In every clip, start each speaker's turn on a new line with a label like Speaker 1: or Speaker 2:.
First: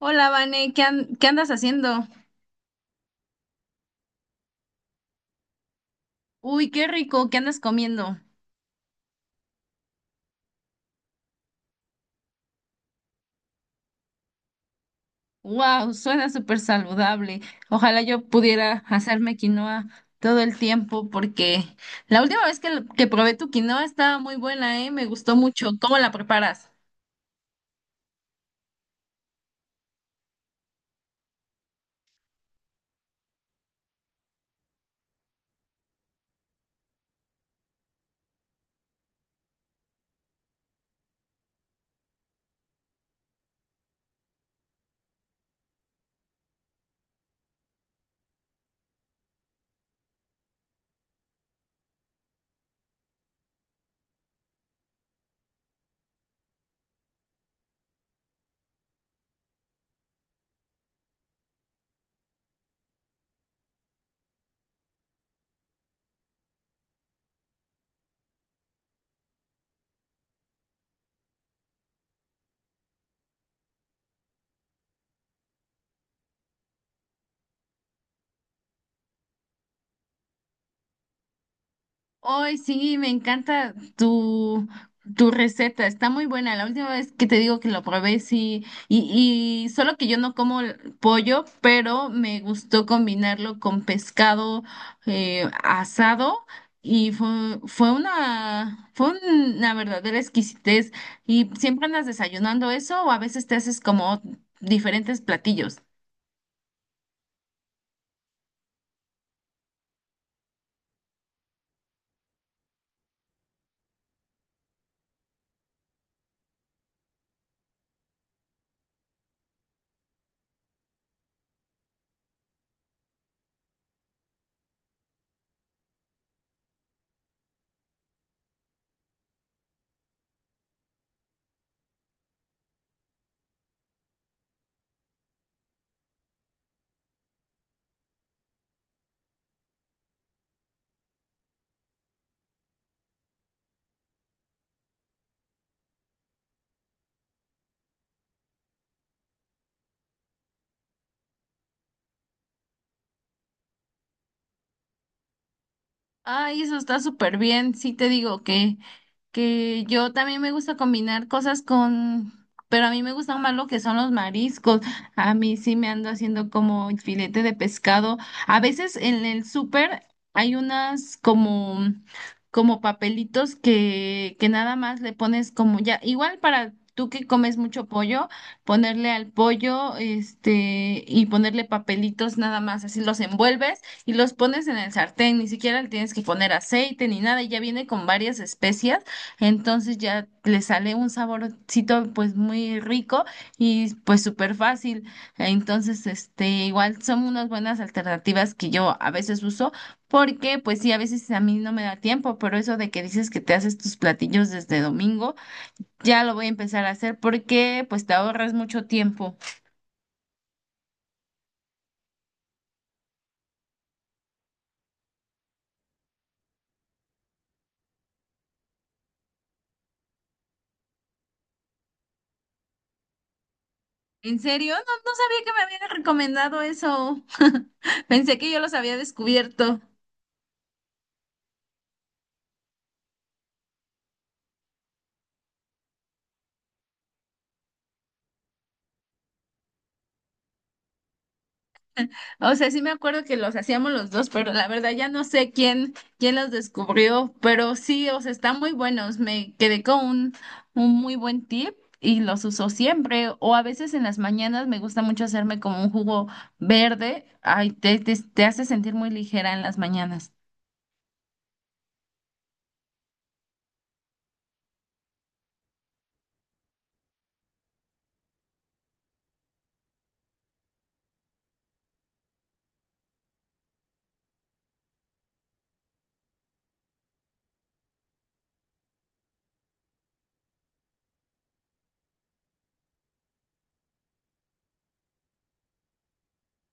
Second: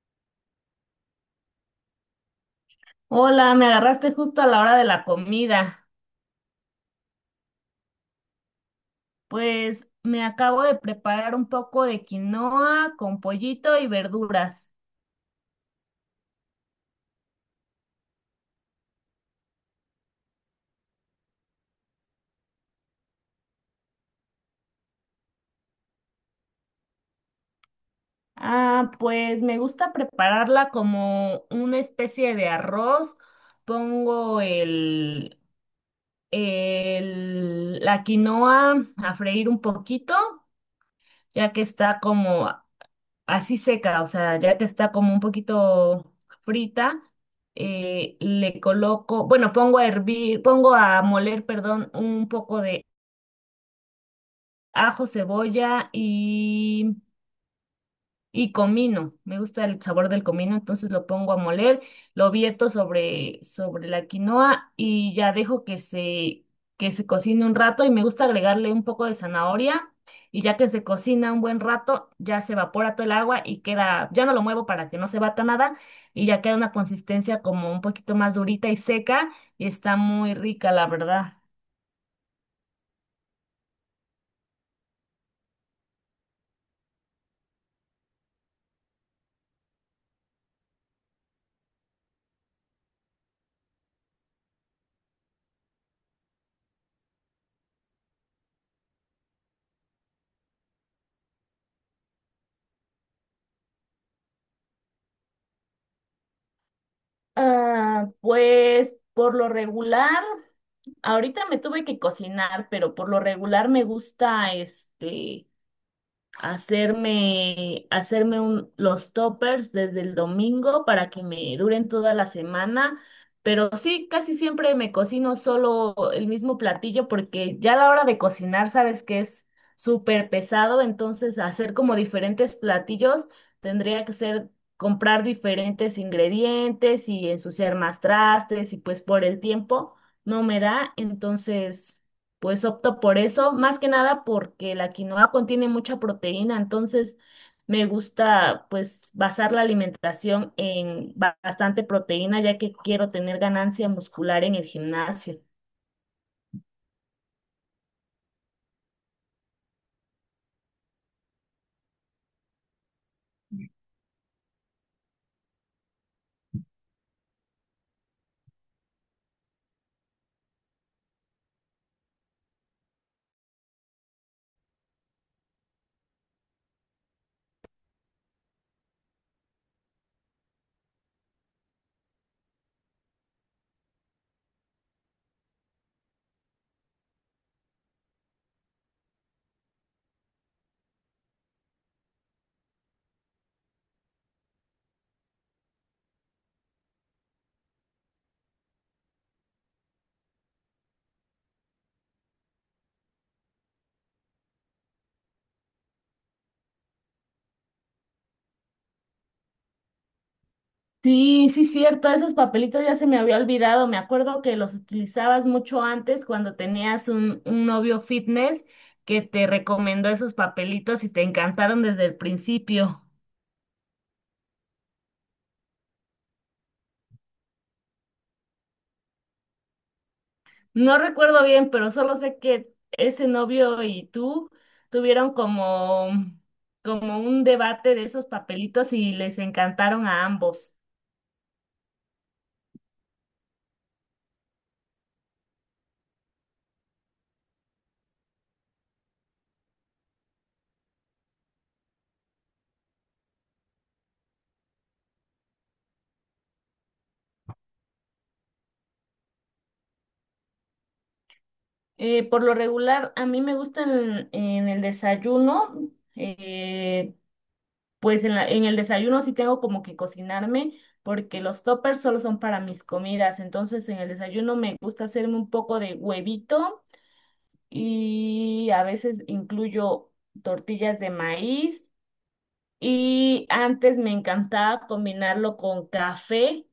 Speaker 1: Hola, Vane, ¿ qué andas haciendo?
Speaker 2: Hola, me agarraste justo a la hora de la comida.
Speaker 1: Uy, qué rico, ¿qué andas comiendo?
Speaker 2: Pues me acabo de preparar un poco de quinoa con pollito y verduras.
Speaker 1: Wow, suena súper saludable. Ojalá yo pudiera hacerme quinoa todo el tiempo porque la última vez que probé tu quinoa estaba muy buena, ¿eh? Me gustó mucho. ¿Cómo la preparas?
Speaker 2: Ah, pues me gusta prepararla como una especie de arroz. Pongo la quinoa a freír un poquito, ya que está como así seca, o sea, ya que está como un poquito frita, le coloco, bueno, pongo a hervir, pongo a moler, perdón, un poco de ajo, cebolla y comino, me gusta el sabor del comino, entonces lo pongo a moler, lo vierto sobre la quinoa y ya dejo que se cocine un rato y me gusta agregarle un poco de zanahoria y ya que se cocina un buen rato, ya se evapora todo el agua y queda, ya no lo muevo para que no se bata nada y ya queda una consistencia como un poquito más durita y seca y está muy rica, la verdad.
Speaker 1: Hoy sí, me encanta tu receta, está muy buena. La última vez que te digo que lo probé, sí, y solo que yo no como el pollo, pero me gustó combinarlo con pescado, asado y fue una verdadera exquisitez. ¿Y siempre andas desayunando eso o a veces te haces como diferentes platillos?
Speaker 2: Ah, pues por lo regular, ahorita me tuve que cocinar, pero por lo regular me gusta este los toppers desde el domingo para que me duren toda la semana. Pero sí, casi siempre me cocino solo el mismo platillo porque ya a la hora de cocinar sabes que es súper pesado, entonces hacer como diferentes platillos tendría que ser comprar diferentes ingredientes y ensuciar más trastes y pues por el tiempo no me da, entonces pues opto por eso, más que nada porque la quinoa contiene mucha proteína, entonces me gusta pues basar la alimentación en bastante proteína, ya que quiero tener ganancia muscular en el gimnasio.
Speaker 1: Ay, eso está súper bien. Sí te digo que yo también me gusta combinar cosas con, pero a mí me gustan más lo que son los mariscos. A mí sí me ando haciendo como filete de pescado. A veces en el súper hay como papelitos que nada más le pones como ya, igual para tú que comes mucho pollo, ponerle al pollo, este, y ponerle papelitos nada más, así los envuelves y los pones en el sartén, ni siquiera le tienes que poner aceite ni nada, y ya viene con varias especias, entonces ya le sale un saborcito pues muy rico y pues súper fácil. Entonces, este, igual son unas buenas alternativas que yo a veces uso, porque pues sí, a veces a mí no me da tiempo, pero eso de que dices que te haces tus platillos desde domingo, ya lo voy a empezar a hacer porque pues te ahorras mucho tiempo.
Speaker 2: Sí, sí, cierto, esos papelitos ya se me había olvidado. Me acuerdo que los utilizabas mucho antes cuando tenías un novio fitness que te recomendó esos papelitos y te encantaron desde el principio.
Speaker 1: ¿En serio? No, no sabía que me habían recomendado eso. Pensé que yo los había descubierto.
Speaker 2: No recuerdo bien, pero solo sé que ese novio y tú tuvieron como un debate de esos papelitos y les encantaron a ambos.
Speaker 1: O sea, sí me acuerdo que los hacíamos los dos, pero la verdad ya no sé quién los descubrió. Pero sí, o sea, están muy buenos. Me quedé con un muy buen tip y los uso siempre. O a veces en las mañanas me gusta mucho hacerme como un jugo verde. Ay, te hace sentir muy ligera en las mañanas.
Speaker 2: Por lo regular, a mí me gustan en el desayuno, pues en en el desayuno sí tengo como que cocinarme porque los toppers solo son para mis comidas, entonces en el desayuno me gusta hacerme un poco de huevito y a veces incluyo tortillas de maíz. Y antes me encantaba combinarlo con café,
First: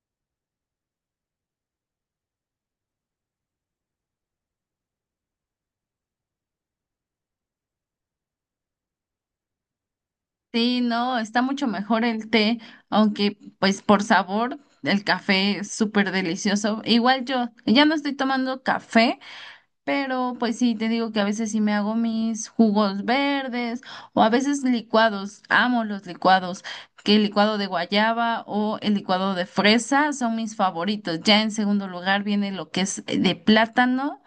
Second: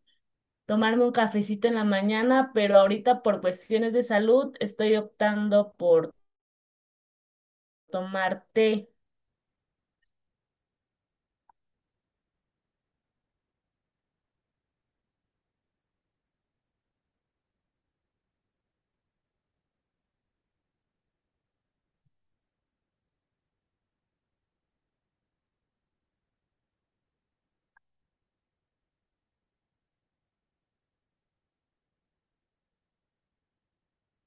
Speaker 2: tomarme un cafecito en la mañana, pero ahorita por cuestiones de salud estoy optando por tomar té.
Speaker 1: Sí, no, está mucho mejor el té, aunque pues por sabor el café es súper delicioso. Igual yo ya no estoy tomando café, pero pues sí, te digo que a veces sí me hago mis jugos verdes o a veces licuados. Amo los licuados, que el licuado de guayaba o el licuado de fresa son mis favoritos. Ya en segundo lugar viene lo que es de plátano.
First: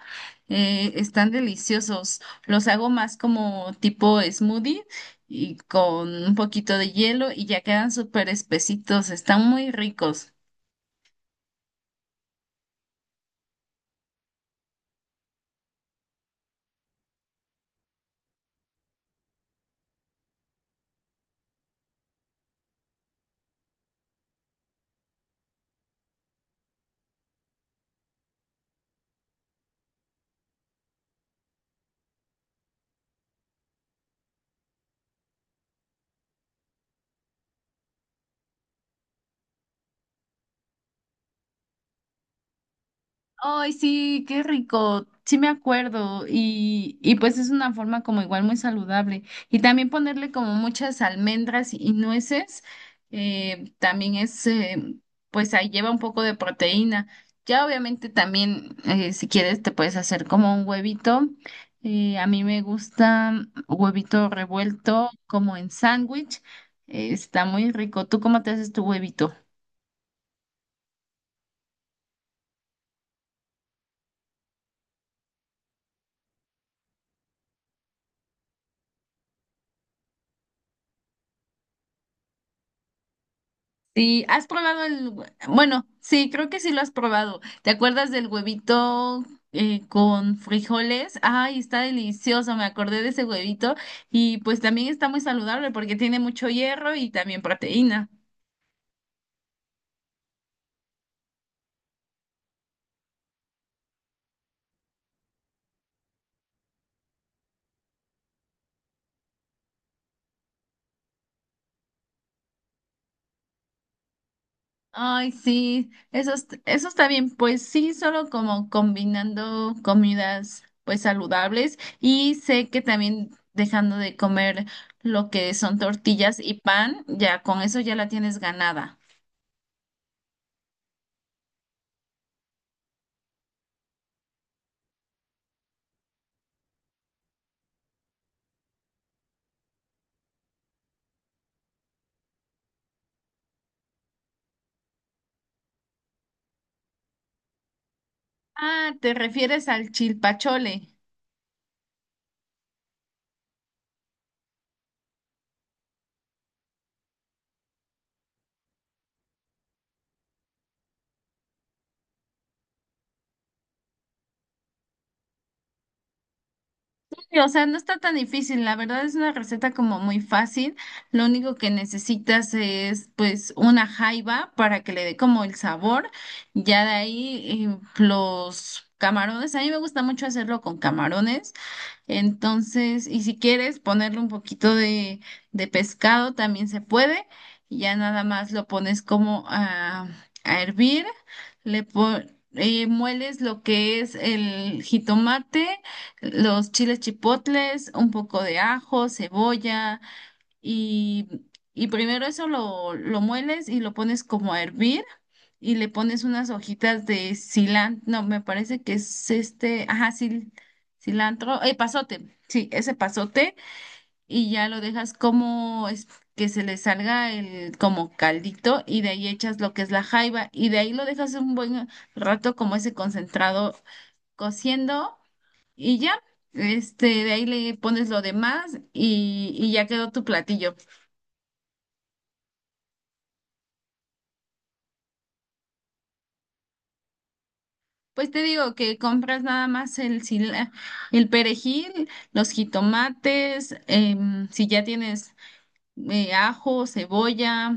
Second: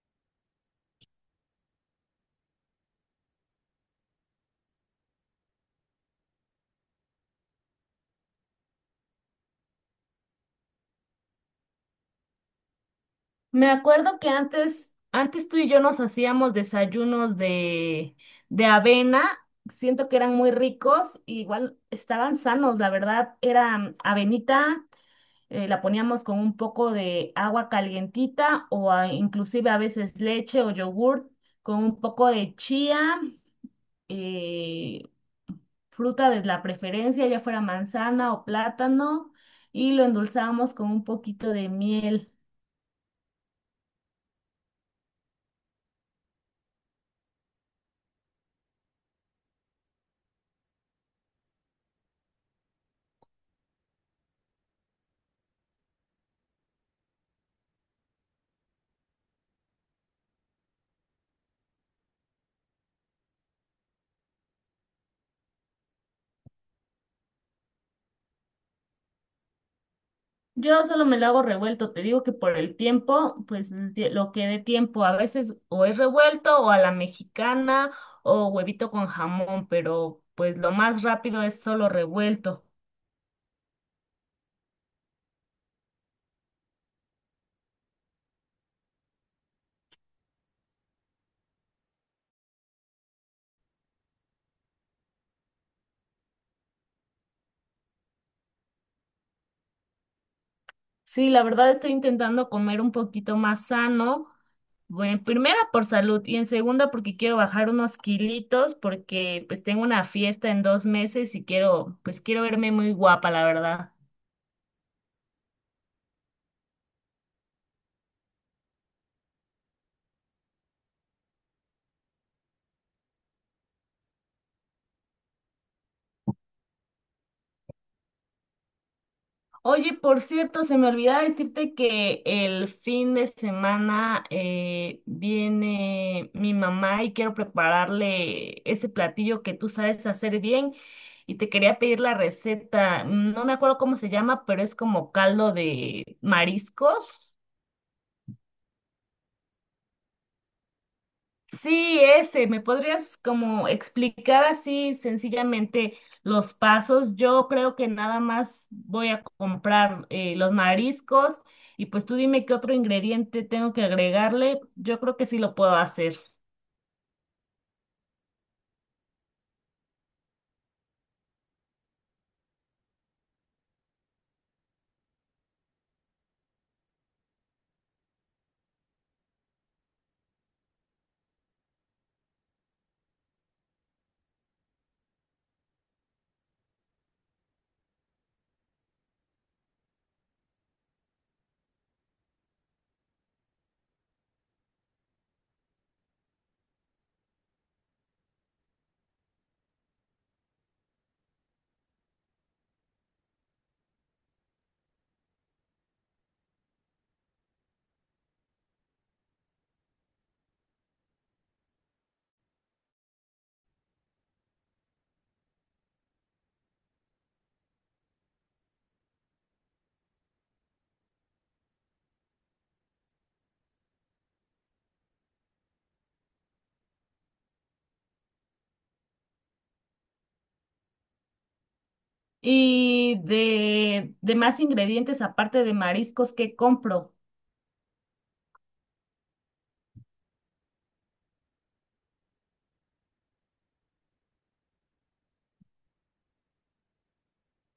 Speaker 1: Están deliciosos. Los hago más como tipo smoothie y con un poquito de hielo y ya quedan súper espesitos. Están muy ricos.
Speaker 2: Me acuerdo que antes tú y yo nos hacíamos desayunos de avena. Siento que eran muy ricos, y igual estaban sanos, la verdad. Era avenita, la poníamos con un poco de agua calientita o inclusive a veces leche o yogur con un poco de chía, eh, fruta de la preferencia, ya fuera manzana o plátano, y lo endulzábamos con un poquito de miel.
Speaker 1: Ay, sí, qué rico. Sí me acuerdo. Y pues es una forma como igual muy saludable. Y también ponerle como muchas almendras y nueces, eh, también es, eh, pues ahí lleva un poco de proteína. Ya obviamente también, si quieres, te puedes hacer como un huevito. A mí me gusta huevito revuelto como en sándwich. Está muy rico. ¿Tú cómo te haces tu huevito?
Speaker 2: Yo solo me lo hago revuelto, te digo que por el tiempo, pues el lo que dé tiempo, a veces o es revuelto o a la mexicana o huevito con jamón, pero pues lo más rápido es solo revuelto.
Speaker 1: Sí, has probado el, hue- bueno, sí, creo que sí lo has probado. ¿Te acuerdas del huevito con frijoles? Ay, está delicioso, me acordé de ese huevito y pues también está muy saludable porque tiene mucho hierro y también proteína.
Speaker 2: Sí, la verdad estoy intentando comer un poquito más sano, bueno, en primera por salud y en segunda porque quiero bajar unos kilitos porque pues tengo una fiesta en 2 meses y quiero, pues quiero verme muy guapa, la verdad.
Speaker 1: Ay, sí, eso está bien, pues sí, solo como combinando comidas pues saludables y sé que también dejando de comer lo que son tortillas y pan, ya con eso ya la tienes ganada.
Speaker 2: Oye, por cierto, se me olvidaba decirte que el fin de semana viene mi mamá y quiero prepararle ese platillo que tú sabes hacer bien y te quería pedir la receta. No me acuerdo cómo se llama, pero es como caldo de mariscos.
Speaker 1: Ah, te refieres al chilpachole.
Speaker 2: Sí, ese, ¿me podrías como explicar así sencillamente los pasos? Yo creo que nada más voy a comprar los mariscos y pues tú dime qué otro ingrediente tengo que agregarle. Yo creo que sí lo puedo hacer.
Speaker 1: Sí, o sea, no está tan difícil, la verdad es una receta como muy fácil. Lo único que necesitas es pues una jaiba para que le dé como el sabor. Ya de ahí los camarones, a mí me gusta mucho hacerlo con camarones. Entonces, y si quieres ponerle un poquito de pescado, también se puede. Y ya nada más lo pones como a hervir. Le po- Mueles lo que es el jitomate, los chiles chipotles, un poco de ajo, cebolla y, y primero eso lo mueles y lo pones como a hervir y le pones unas hojitas de cilantro, no, me parece que es este, ajá, cilantro, pasote, sí, ese pasote y ya lo dejas que se le salga el como caldito y de ahí echas lo que es la jaiba y de ahí lo dejas un buen rato como ese concentrado cociendo y ya, este, de ahí le pones lo demás y ya quedó tu platillo.
Speaker 2: Y de más ingredientes aparte de mariscos, ¿qué compro?
Speaker 1: Pues te digo que compras nada más el perejil, los jitomates, em, si ya tienes ajo, cebolla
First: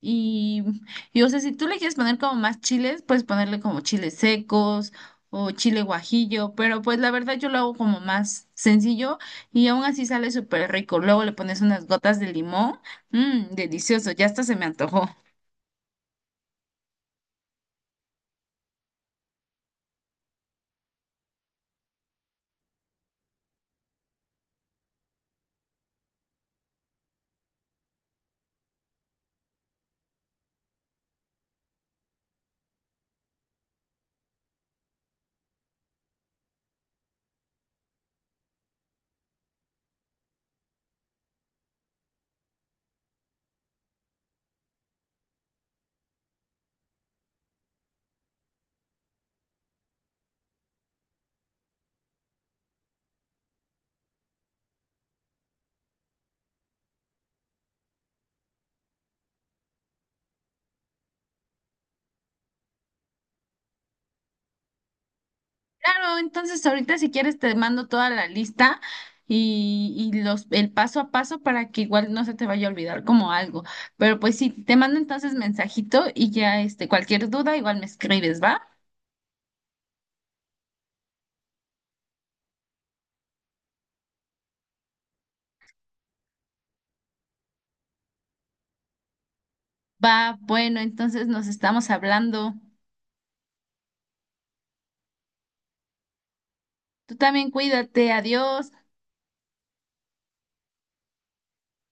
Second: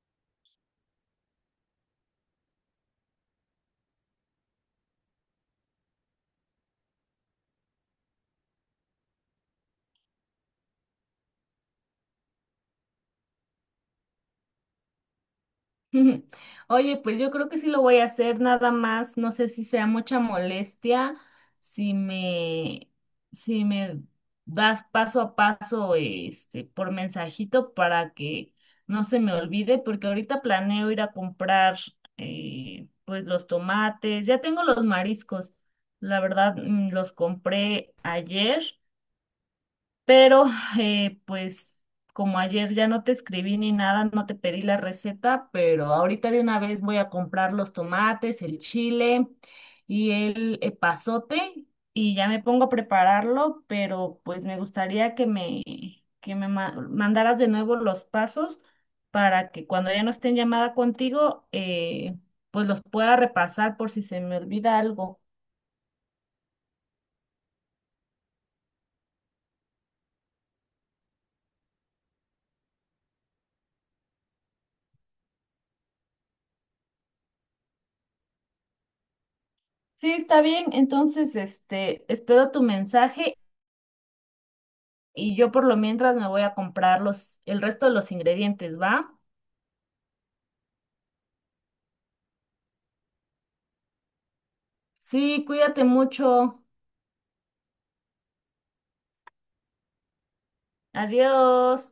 Speaker 1: y, o sea, si tú le quieres poner como más chiles, puedes ponerle como chiles secos o chile guajillo, pero pues la verdad yo lo hago como más sencillo y aún así sale súper rico. Luego le pones unas gotas de limón, mmm, delicioso, ya hasta se me antojó.
Speaker 2: Oye, pues yo creo que sí lo voy a hacer, nada más, no sé si sea mucha molestia, si me, si me das paso a paso, este, por mensajito para que no se me olvide, porque ahorita planeo ir a comprar, pues los tomates, ya tengo los mariscos, la verdad, los compré ayer, pero pues como ayer ya no te escribí ni nada, no te pedí la receta, pero ahorita de una vez voy a comprar los tomates, el chile y el epazote y ya me pongo a prepararlo, pero pues me gustaría que me mandaras de nuevo los pasos para que cuando ya no esté en llamada contigo, pues los pueda repasar por si se me olvida algo.
Speaker 1: Claro, entonces ahorita si quieres te mando toda la lista y los el paso a paso para que igual no se te vaya a olvidar como algo. Pero pues sí, te mando entonces mensajito y ya este cualquier duda igual me escribes, ¿va?
Speaker 2: Sí, está bien. Entonces, este, espero tu mensaje y yo por lo mientras me voy a comprar los, el resto de los ingredientes, ¿va?
Speaker 1: Va, bueno, entonces nos estamos hablando.
Speaker 2: Sí, cuídate mucho.
Speaker 1: Tú también cuídate, adiós.
Speaker 2: Adiós.